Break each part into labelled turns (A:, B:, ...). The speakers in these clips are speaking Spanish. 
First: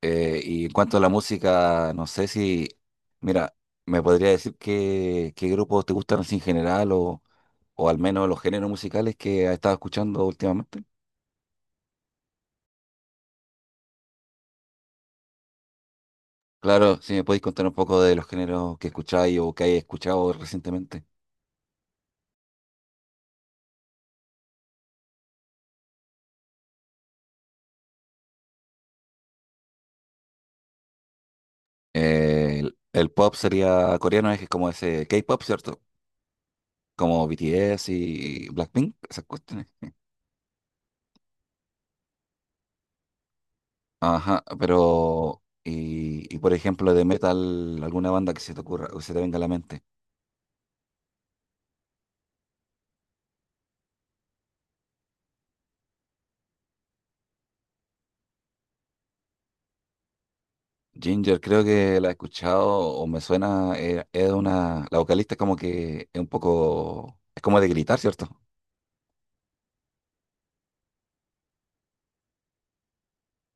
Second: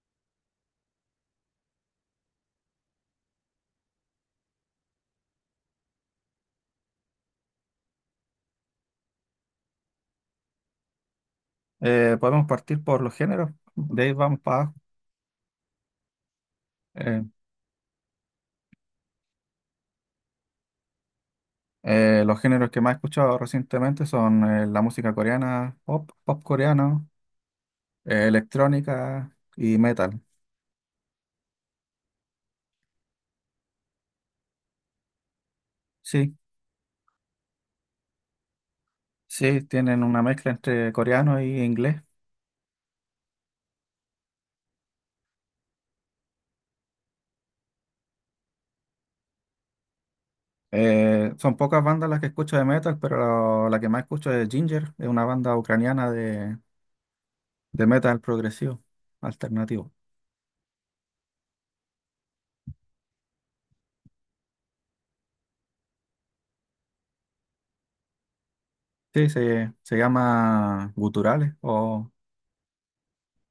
A: Y en cuanto a la música, no sé si, mira, me podría decir qué grupos te gustan así en general o al menos los géneros musicales que has estado escuchando últimamente.
B: Podemos partir por los géneros, de ahí vamos para abajo.
A: Claro, si me
B: Eh,
A: podéis contar un poco de los géneros que escucháis o que hayas escuchado recientemente.
B: los géneros que más he escuchado recientemente son la música coreana, pop, pop coreano, electrónica y metal.
A: El pop sería coreano, es como ese K-pop, ¿cierto?
B: Sí,
A: Como BTS y Blackpink, esas cuestiones.
B: sí, tienen una mezcla entre coreano y inglés.
A: Ajá, pero, y por ejemplo, de metal, alguna banda que se te ocurra o que se te venga a la mente.
B: Son pocas bandas las que escucho de metal, pero la que más escucho es Ginger, es una banda ucraniana de metal progresivo, alternativo.
A: Ginger, creo que la he escuchado o me suena, la vocalista es como que es un poco, es como de gritar, ¿cierto?
B: Sí, se llama guturales o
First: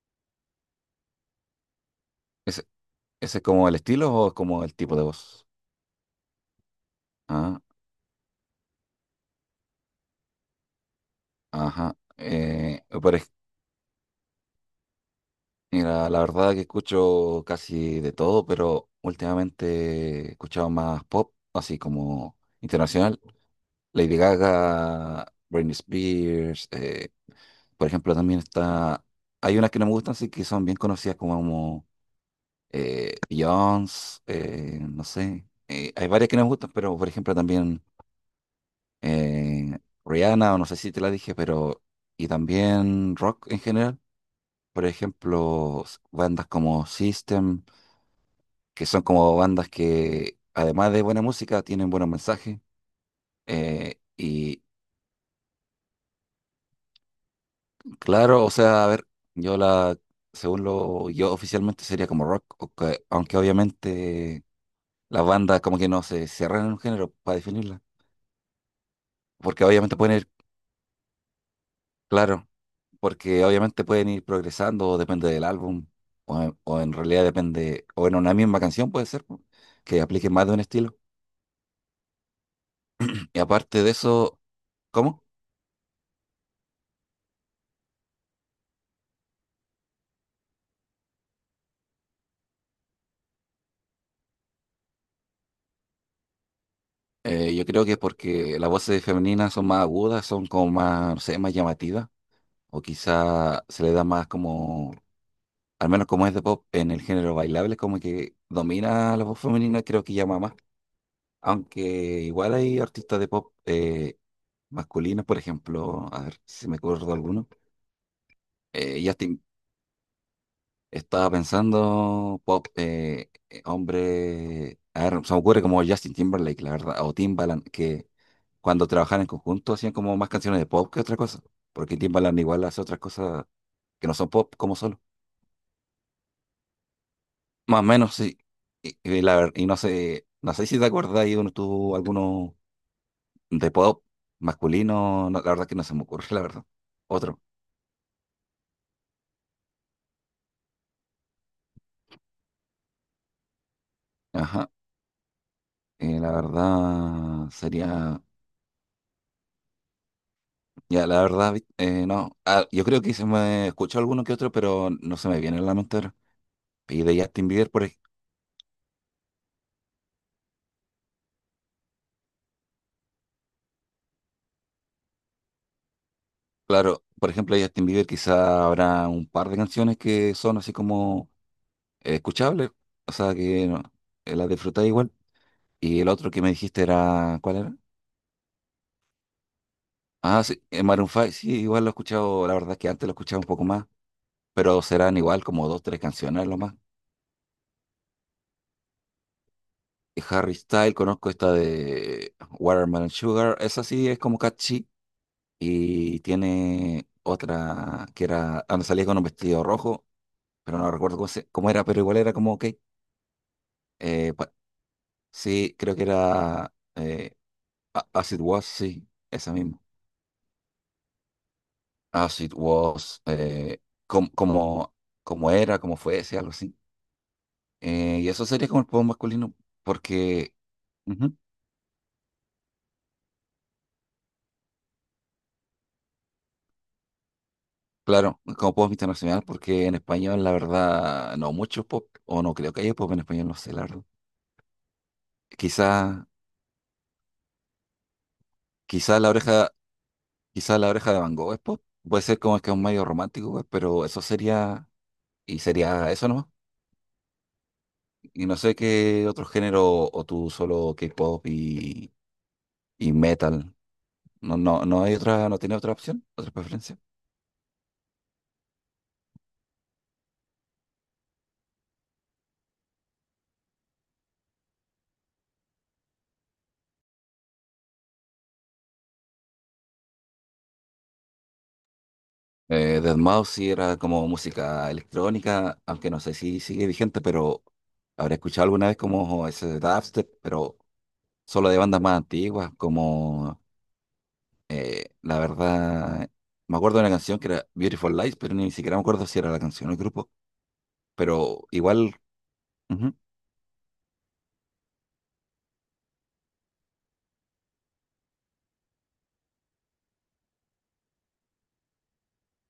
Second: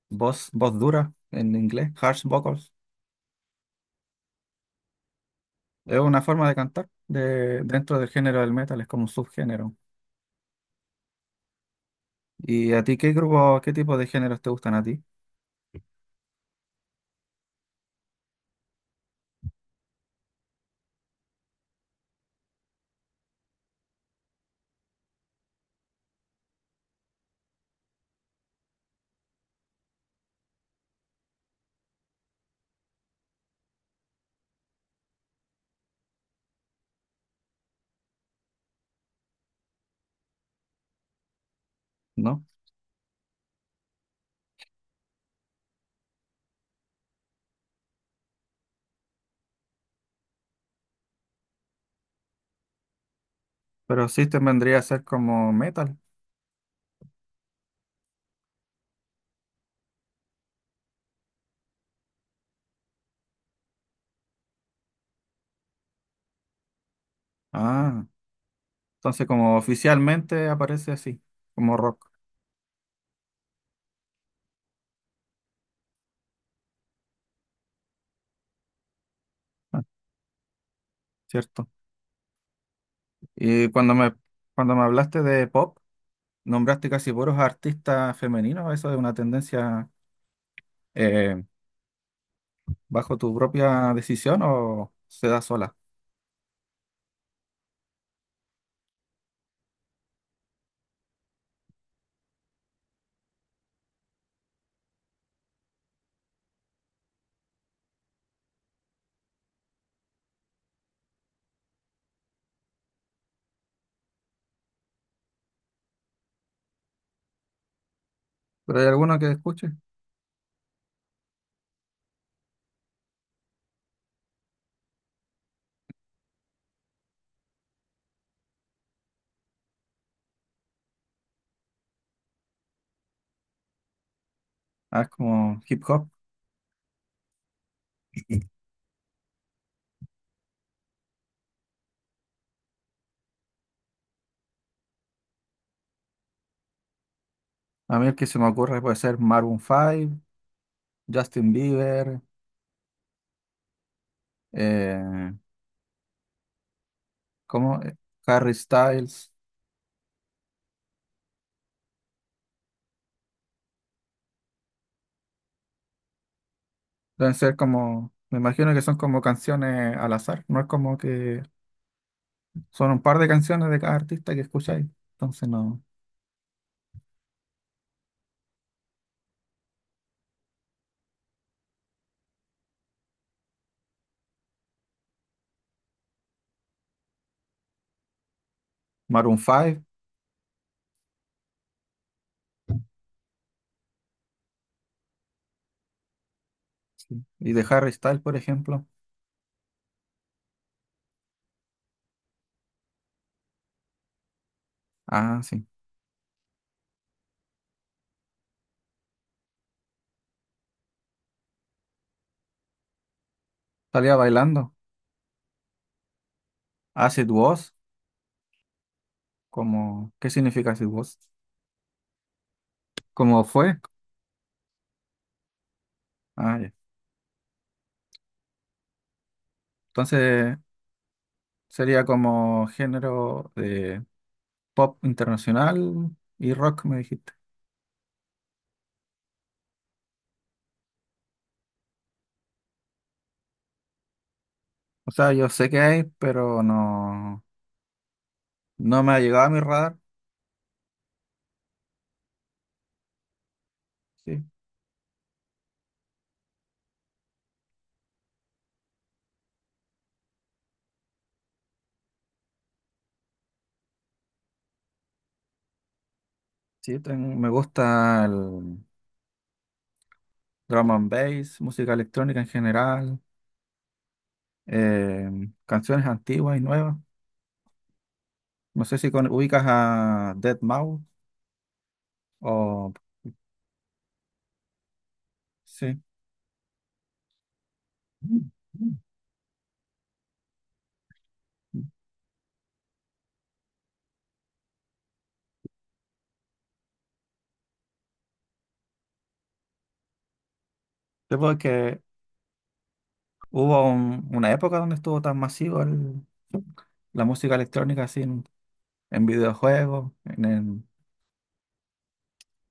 B: voz dura en inglés, harsh
A: ¿Ese,
B: vocals.
A: ese es como el estilo o es como el tipo de voz?
B: Es una forma de cantar
A: Ah,
B: de, dentro del género del metal, es como un subgénero.
A: ajá.
B: ¿Y a ti qué grupo, qué tipo de géneros te gustan a ti?
A: Mira, la verdad que escucho casi de todo, pero últimamente he escuchado más pop, así como internacional. Lady Gaga, Britney Spears, por ejemplo, también está, hay unas que no me gustan, sí que son bien conocidas como Beyoncé, no sé. Hay varias que nos gustan, pero por ejemplo también eh, Rihanna, o no sé si te la dije, pero. Y
B: ¿No?
A: también rock en general. Por ejemplo, bandas como System, que son como bandas que, además de buena música, tienen buenos mensajes. Eh,
B: Pero System
A: y
B: vendría a ser como metal.
A: claro, o sea, a ver, yo la. Según lo yo oficialmente sería como rock, aunque obviamente las bandas como que no se cierran en un género para definirla
B: Ah, entonces como
A: porque obviamente pueden ir.
B: oficialmente aparece así, como rock.
A: Claro, porque obviamente pueden ir progresando, depende del álbum, o en realidad depende, o en una misma canción puede ser, po,
B: Ah,
A: que aplique más de un estilo.
B: cierto.
A: Y
B: Y
A: aparte de eso,
B: cuando me hablaste
A: ¿cómo?
B: de pop, nombraste casi puros artistas femeninos. ¿Eso es una tendencia eh, bajo tu propia decisión o se da sola?
A: Yo creo que es porque las voces femeninas son más agudas, son como más, no sé, más llamativas, o quizá se le da más como, al menos como es de pop, en el género bailable, como que domina la voz femenina, creo que llama más. Aunque igual hay artistas de pop masculinos, por ejemplo, a ver si me acuerdo alguno.
B: ¿Pero hay alguno que
A: Justin,
B: escuche?
A: estaba pensando, pop, hombre, a ver, se me ocurre como Justin Timberlake, la verdad, o Timbaland, que cuando trabajaban en conjunto hacían como más canciones de pop que otra cosa, porque Timbaland igual hace otras cosas que no son pop como solo.
B: Ah, es como hip hop.
A: Más o menos, sí. Y no sé si te acuerdas, ahí uno tuvo alguno de pop masculino, no, la verdad que no se me ocurre, la verdad. Otro.
B: A mí el que se me ocurre puede ser Maroon 5, Justin Bieber,
A: Ajá.
B: eh,
A: La verdad
B: ¿cómo?
A: sería.
B: Harry Styles.
A: Ya, la verdad, no. Ah, yo creo que se me escuchó alguno que otro, pero no se me viene a la mente ahora. Y de
B: Deben
A: Justin
B: ser
A: Bieber,
B: como, me imagino que son como canciones al azar, no es como que son un par de canciones de cada artista que escucháis. Entonces no.
A: claro, por ejemplo, de Justin Bieber quizá habrá un par de canciones que son así como escuchables, o sea que no, las disfruté igual. Y el otro que me dijiste era, ¿cuál era?
B: Maroon 5,
A: Ah, sí, Maroon 5, sí, igual lo he escuchado, la verdad es que antes lo escuchaba un poco más, pero serán igual como dos, tres canciones lo más.
B: sí. Y de Harry Styles, por ejemplo.
A: Y Harry Style, conozco esta de Watermelon Sugar, esa sí es como catchy
B: Ah, sí.
A: y tiene otra que era, ah, no, salía con un vestido rojo, pero no recuerdo cómo, cómo era, pero igual era como, ok,
B: Salía
A: eh, pa-
B: bailando.
A: sí, creo que era
B: Acid Was,
A: As It Was, sí, esa misma,
B: como, ¿qué significa Acid Was?
A: As It Was,
B: ¿Cómo fue?
A: como, como era, como fuese, algo
B: Ah, ya.
A: así. Y eso sería como el pop masculino, porque,
B: Entonces
A: ujú,
B: sería como género pop internacional y rock, me dijiste.
A: claro, como pop internacional, porque en español, la verdad, no mucho pop, o no creo que haya pop en español, no sé, la verdad.
B: O sea, yo sé que hay,
A: Quizá,
B: pero no, no me ha
A: quizá la
B: llegado a mi
A: oreja
B: radar.
A: Quizás la oreja de Van Gogh es pop. Puede ser como que es un medio romántico, pues, pero eso
B: Sí,
A: sería. Y sería eso nomás. Y no sé qué otro género, o tú solo K-pop y metal. No, no, no hay otra, no tiene otra opción, otra preferencia.
B: Me gusta el drum and bass, música electrónica en general, eh, canciones antiguas y nuevas. No sé si ubicas a deadmau o...
A: Deadmau5 sí era como música electrónica,
B: Sí.
A: aunque no sé si sigue vigente, pero habré escuchado alguna vez como ese dubstep, pero solo de bandas más antiguas, como la verdad, me acuerdo de una canción que era Beautiful Lies, pero ni siquiera me acuerdo si era la canción o el grupo,
B: Sí,
A: pero
B: porque
A: igual, ujú,
B: hubo una época donde estuvo tan masivo la música electrónica así en videojuegos, en,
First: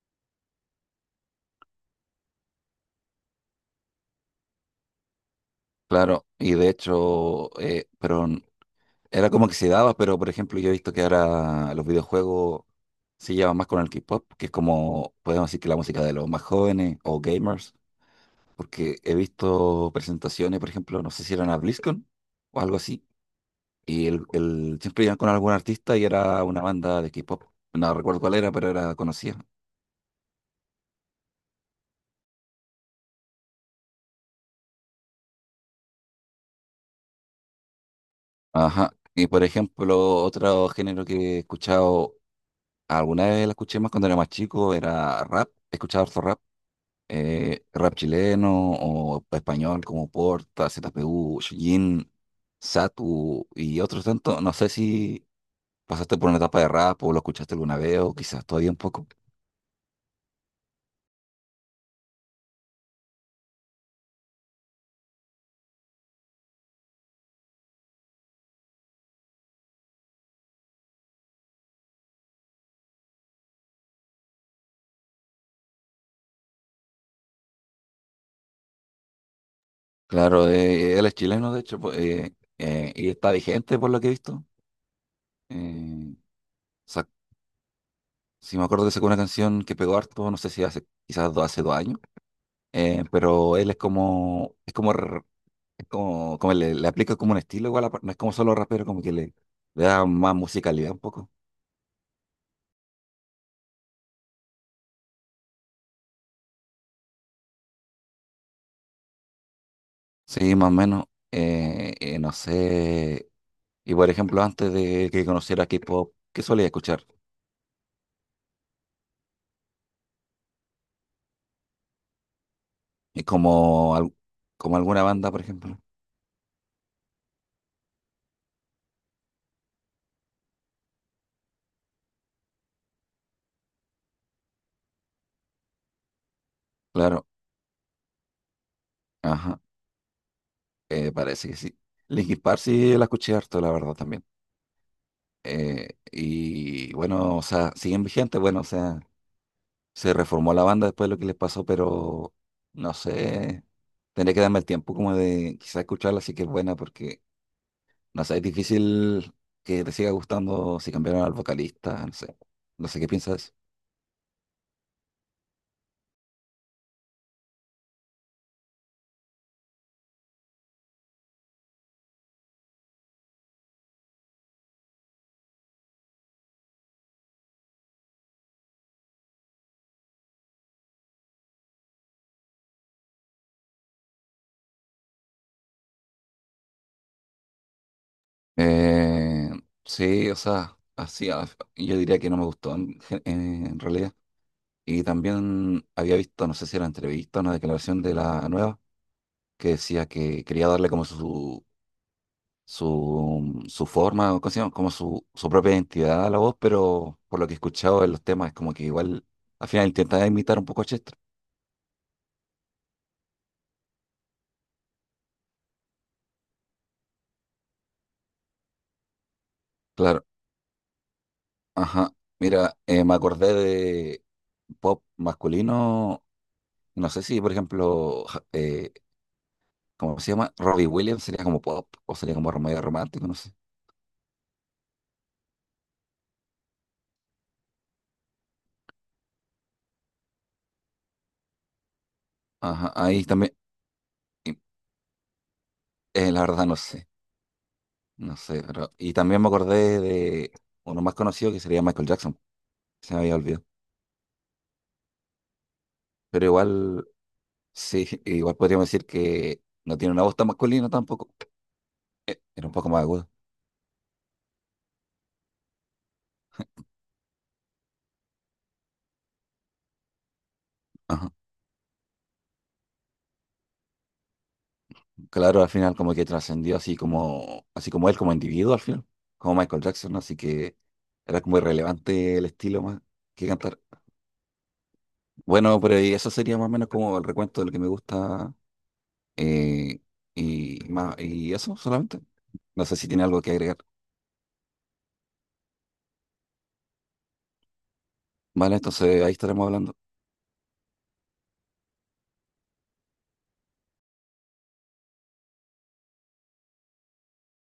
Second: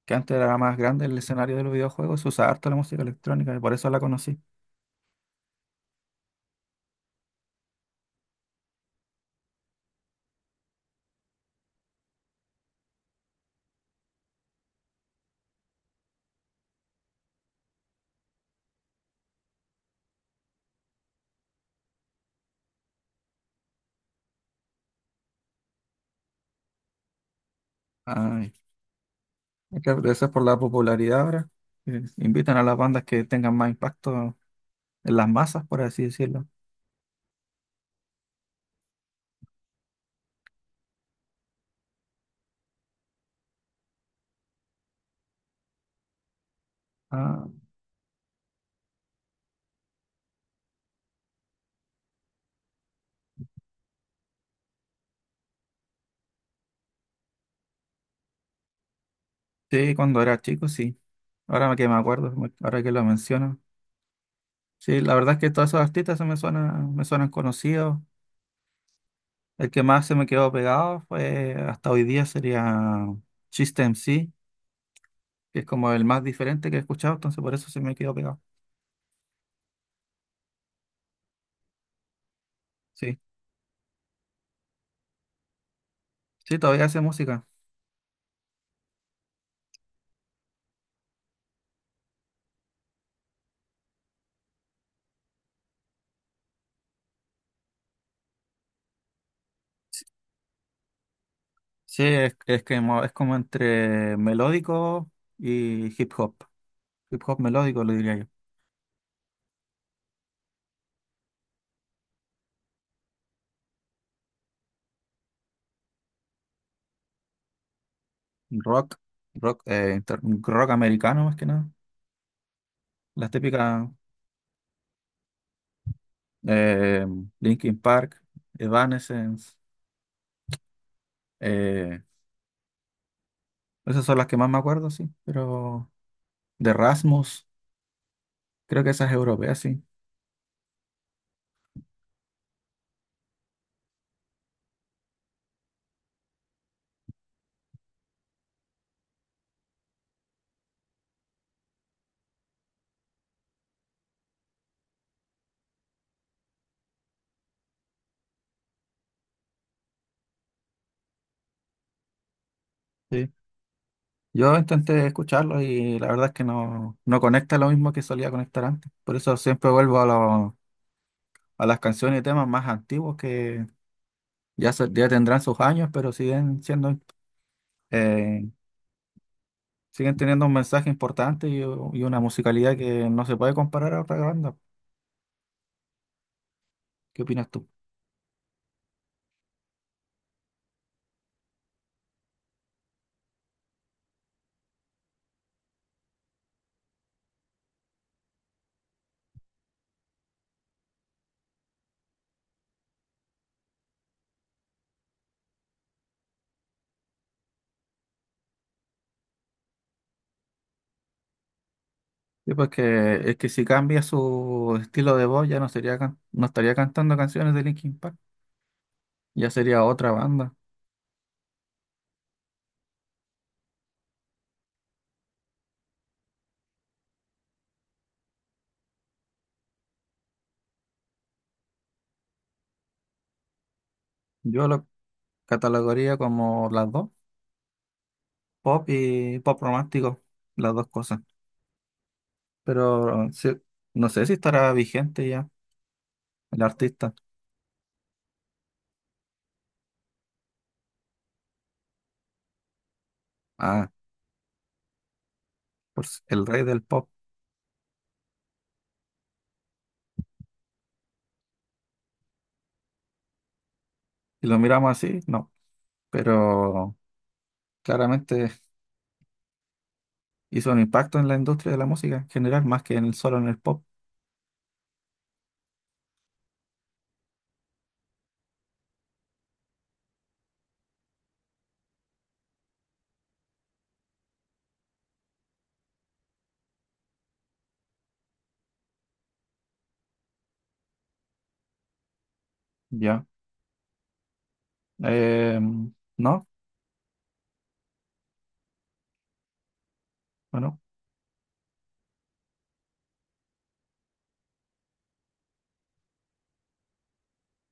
B: que antes era más grande el escenario de los videojuegos, se usaba harto la música electrónica y por eso la conocí.
A: claro, y de hecho, era como que se daba, pero por ejemplo, yo he visto que ahora los videojuegos se llevan más con el K-pop, que es como, podemos decir que la música de los más jóvenes o gamers, porque he visto presentaciones, por ejemplo, no sé si eran a BlizzCon o algo así, siempre iban con algún artista y era una banda de K-pop, no recuerdo cuál era,
B: Ay,
A: pero era conocida.
B: es que debe ser por la popularidad ahora, que invitan a las bandas que tengan más impacto en las masas, por así decirlo.
A: Ajá. Y por ejemplo, otro género que he escuchado. Alguna vez la escuché más cuando era más chico, era rap, escuchaba harto rap,
B: Ah,
A: rap chileno o español como Porta, ZPU, Chillín, Satu y otros tantos. No sé si pasaste por una etapa de rap o lo escuchaste alguna vez o quizás todavía un poco.
B: sí, cuando era chico, sí. Ahora que me acuerdo, ahora que lo menciono. Sí, la verdad es que todos esos artistas se me suenan conocidos. El que más se me quedó pegado fue hasta hoy día sería System MC, que es como el más diferente que he escuchado, entonces por eso se me quedó pegado.
A: Claro, él es chileno de hecho pues, y
B: Sí,
A: está vigente por lo que he visto. Eh,
B: sí, todavía hace
A: sac-
B: música.
A: si me acuerdo que sacó una canción que pegó harto, no sé si hace quizás hace 2 años. Pero él es como, es como, como le aplica como un estilo igual, no es como solo rapero, como que le da más musicalidad un poco.
B: Sí, es que es como entre melódico y hip hop. Hip hop melódico, lo diría yo.
A: Sí, más o menos. No sé. Y por ejemplo, antes de que conociera K-pop, ¿qué solía escuchar?
B: Rock, rock, rock americano más que nada.
A: Y
B: Las típicas
A: como, como alguna banda, por ejemplo.
B: eh, Linkin Park, Evanescence, eh, esas son las que más me acuerdo, sí. Pero de
A: Claro,
B: Rasmus, creo que esas europeas,
A: ajá,
B: sí.
A: parece que sí. Linkin Park sí la escuché harto, la verdad, también. Y bueno, o sea, siguen vigentes, bueno, o sea. Se reformó la banda después de lo que les pasó, pero no sé, tendría que darme el tiempo como de quizás escucharla, sí que es buena, porque no sé, es difícil que te siga gustando si cambiaron al vocalista, no sé qué
B: Sí.
A: piensas.
B: Yo intenté escucharlo y la verdad es que no, no conecta lo mismo que solía conectar antes. Por eso siempre vuelvo a las canciones y temas más antiguos. Ya tendrán sus años, pero siguen siendo, eh, siguen teniendo un mensaje importante y una musicalidad que no se puede comparar a otra banda. ¿Qué opinas tú?
A: Eh, sí, o sea, así, yo diría que no me gustó en realidad. Y también había visto, no sé si era entrevista, una declaración de la nueva, que decía que quería darle como su forma, o ¿cómo se llama? Como su propia identidad a la voz, pero por lo que he escuchado en los temas, es como que igual al final intenta imitar un poco a Chester.
B: Sí, pues que, es que si cambia su estilo de voz ya no sería no estaría cantando canciones de Linkin Park, ya sería otra
A: Claro,
B: banda.
A: ajá. Mira, me acordé de pop masculino, no sé si, por ejemplo, ¿cómo se llama? Robbie Williams sería como pop o sería como medio romántico, no sé.
B: Yo lo catalogaría como las dos, pop y pop romántico, las dos cosas.
A: Ajá, ahí
B: Pero sí,
A: también,
B: no sé si
A: y-
B: estará vigente ya
A: la
B: el
A: verdad no sé,
B: artista.
A: pero... Y también me acordé de uno más conocido que sería Michael Jackson, se me había olvidado.
B: Ah, pues
A: Pero
B: el rey del
A: igual.
B: pop.
A: Sí, igual podríamos decir que no tiene una voz tan masculina tampoco. Era un poco más aguda.
B: Si lo miramos así, no. Pero claramente hizo un impacto en
A: Ajá.
B: la industria de la música en general, más que en el solo en el pop.
A: Claro, al final como que trascendió así como él como individuo al final, como Michael Jackson, ¿no? Así que era como irrelevante el estilo más que cantar. Bueno, pero y eso sería más o menos como el recuento de lo que me gusta, eh, y más, y eso solamente. No sé si tiene
B: Ya.
A: algo que agregar.
B: No,
A: Vale, entonces ahí estaremos hablando.
B: bueno.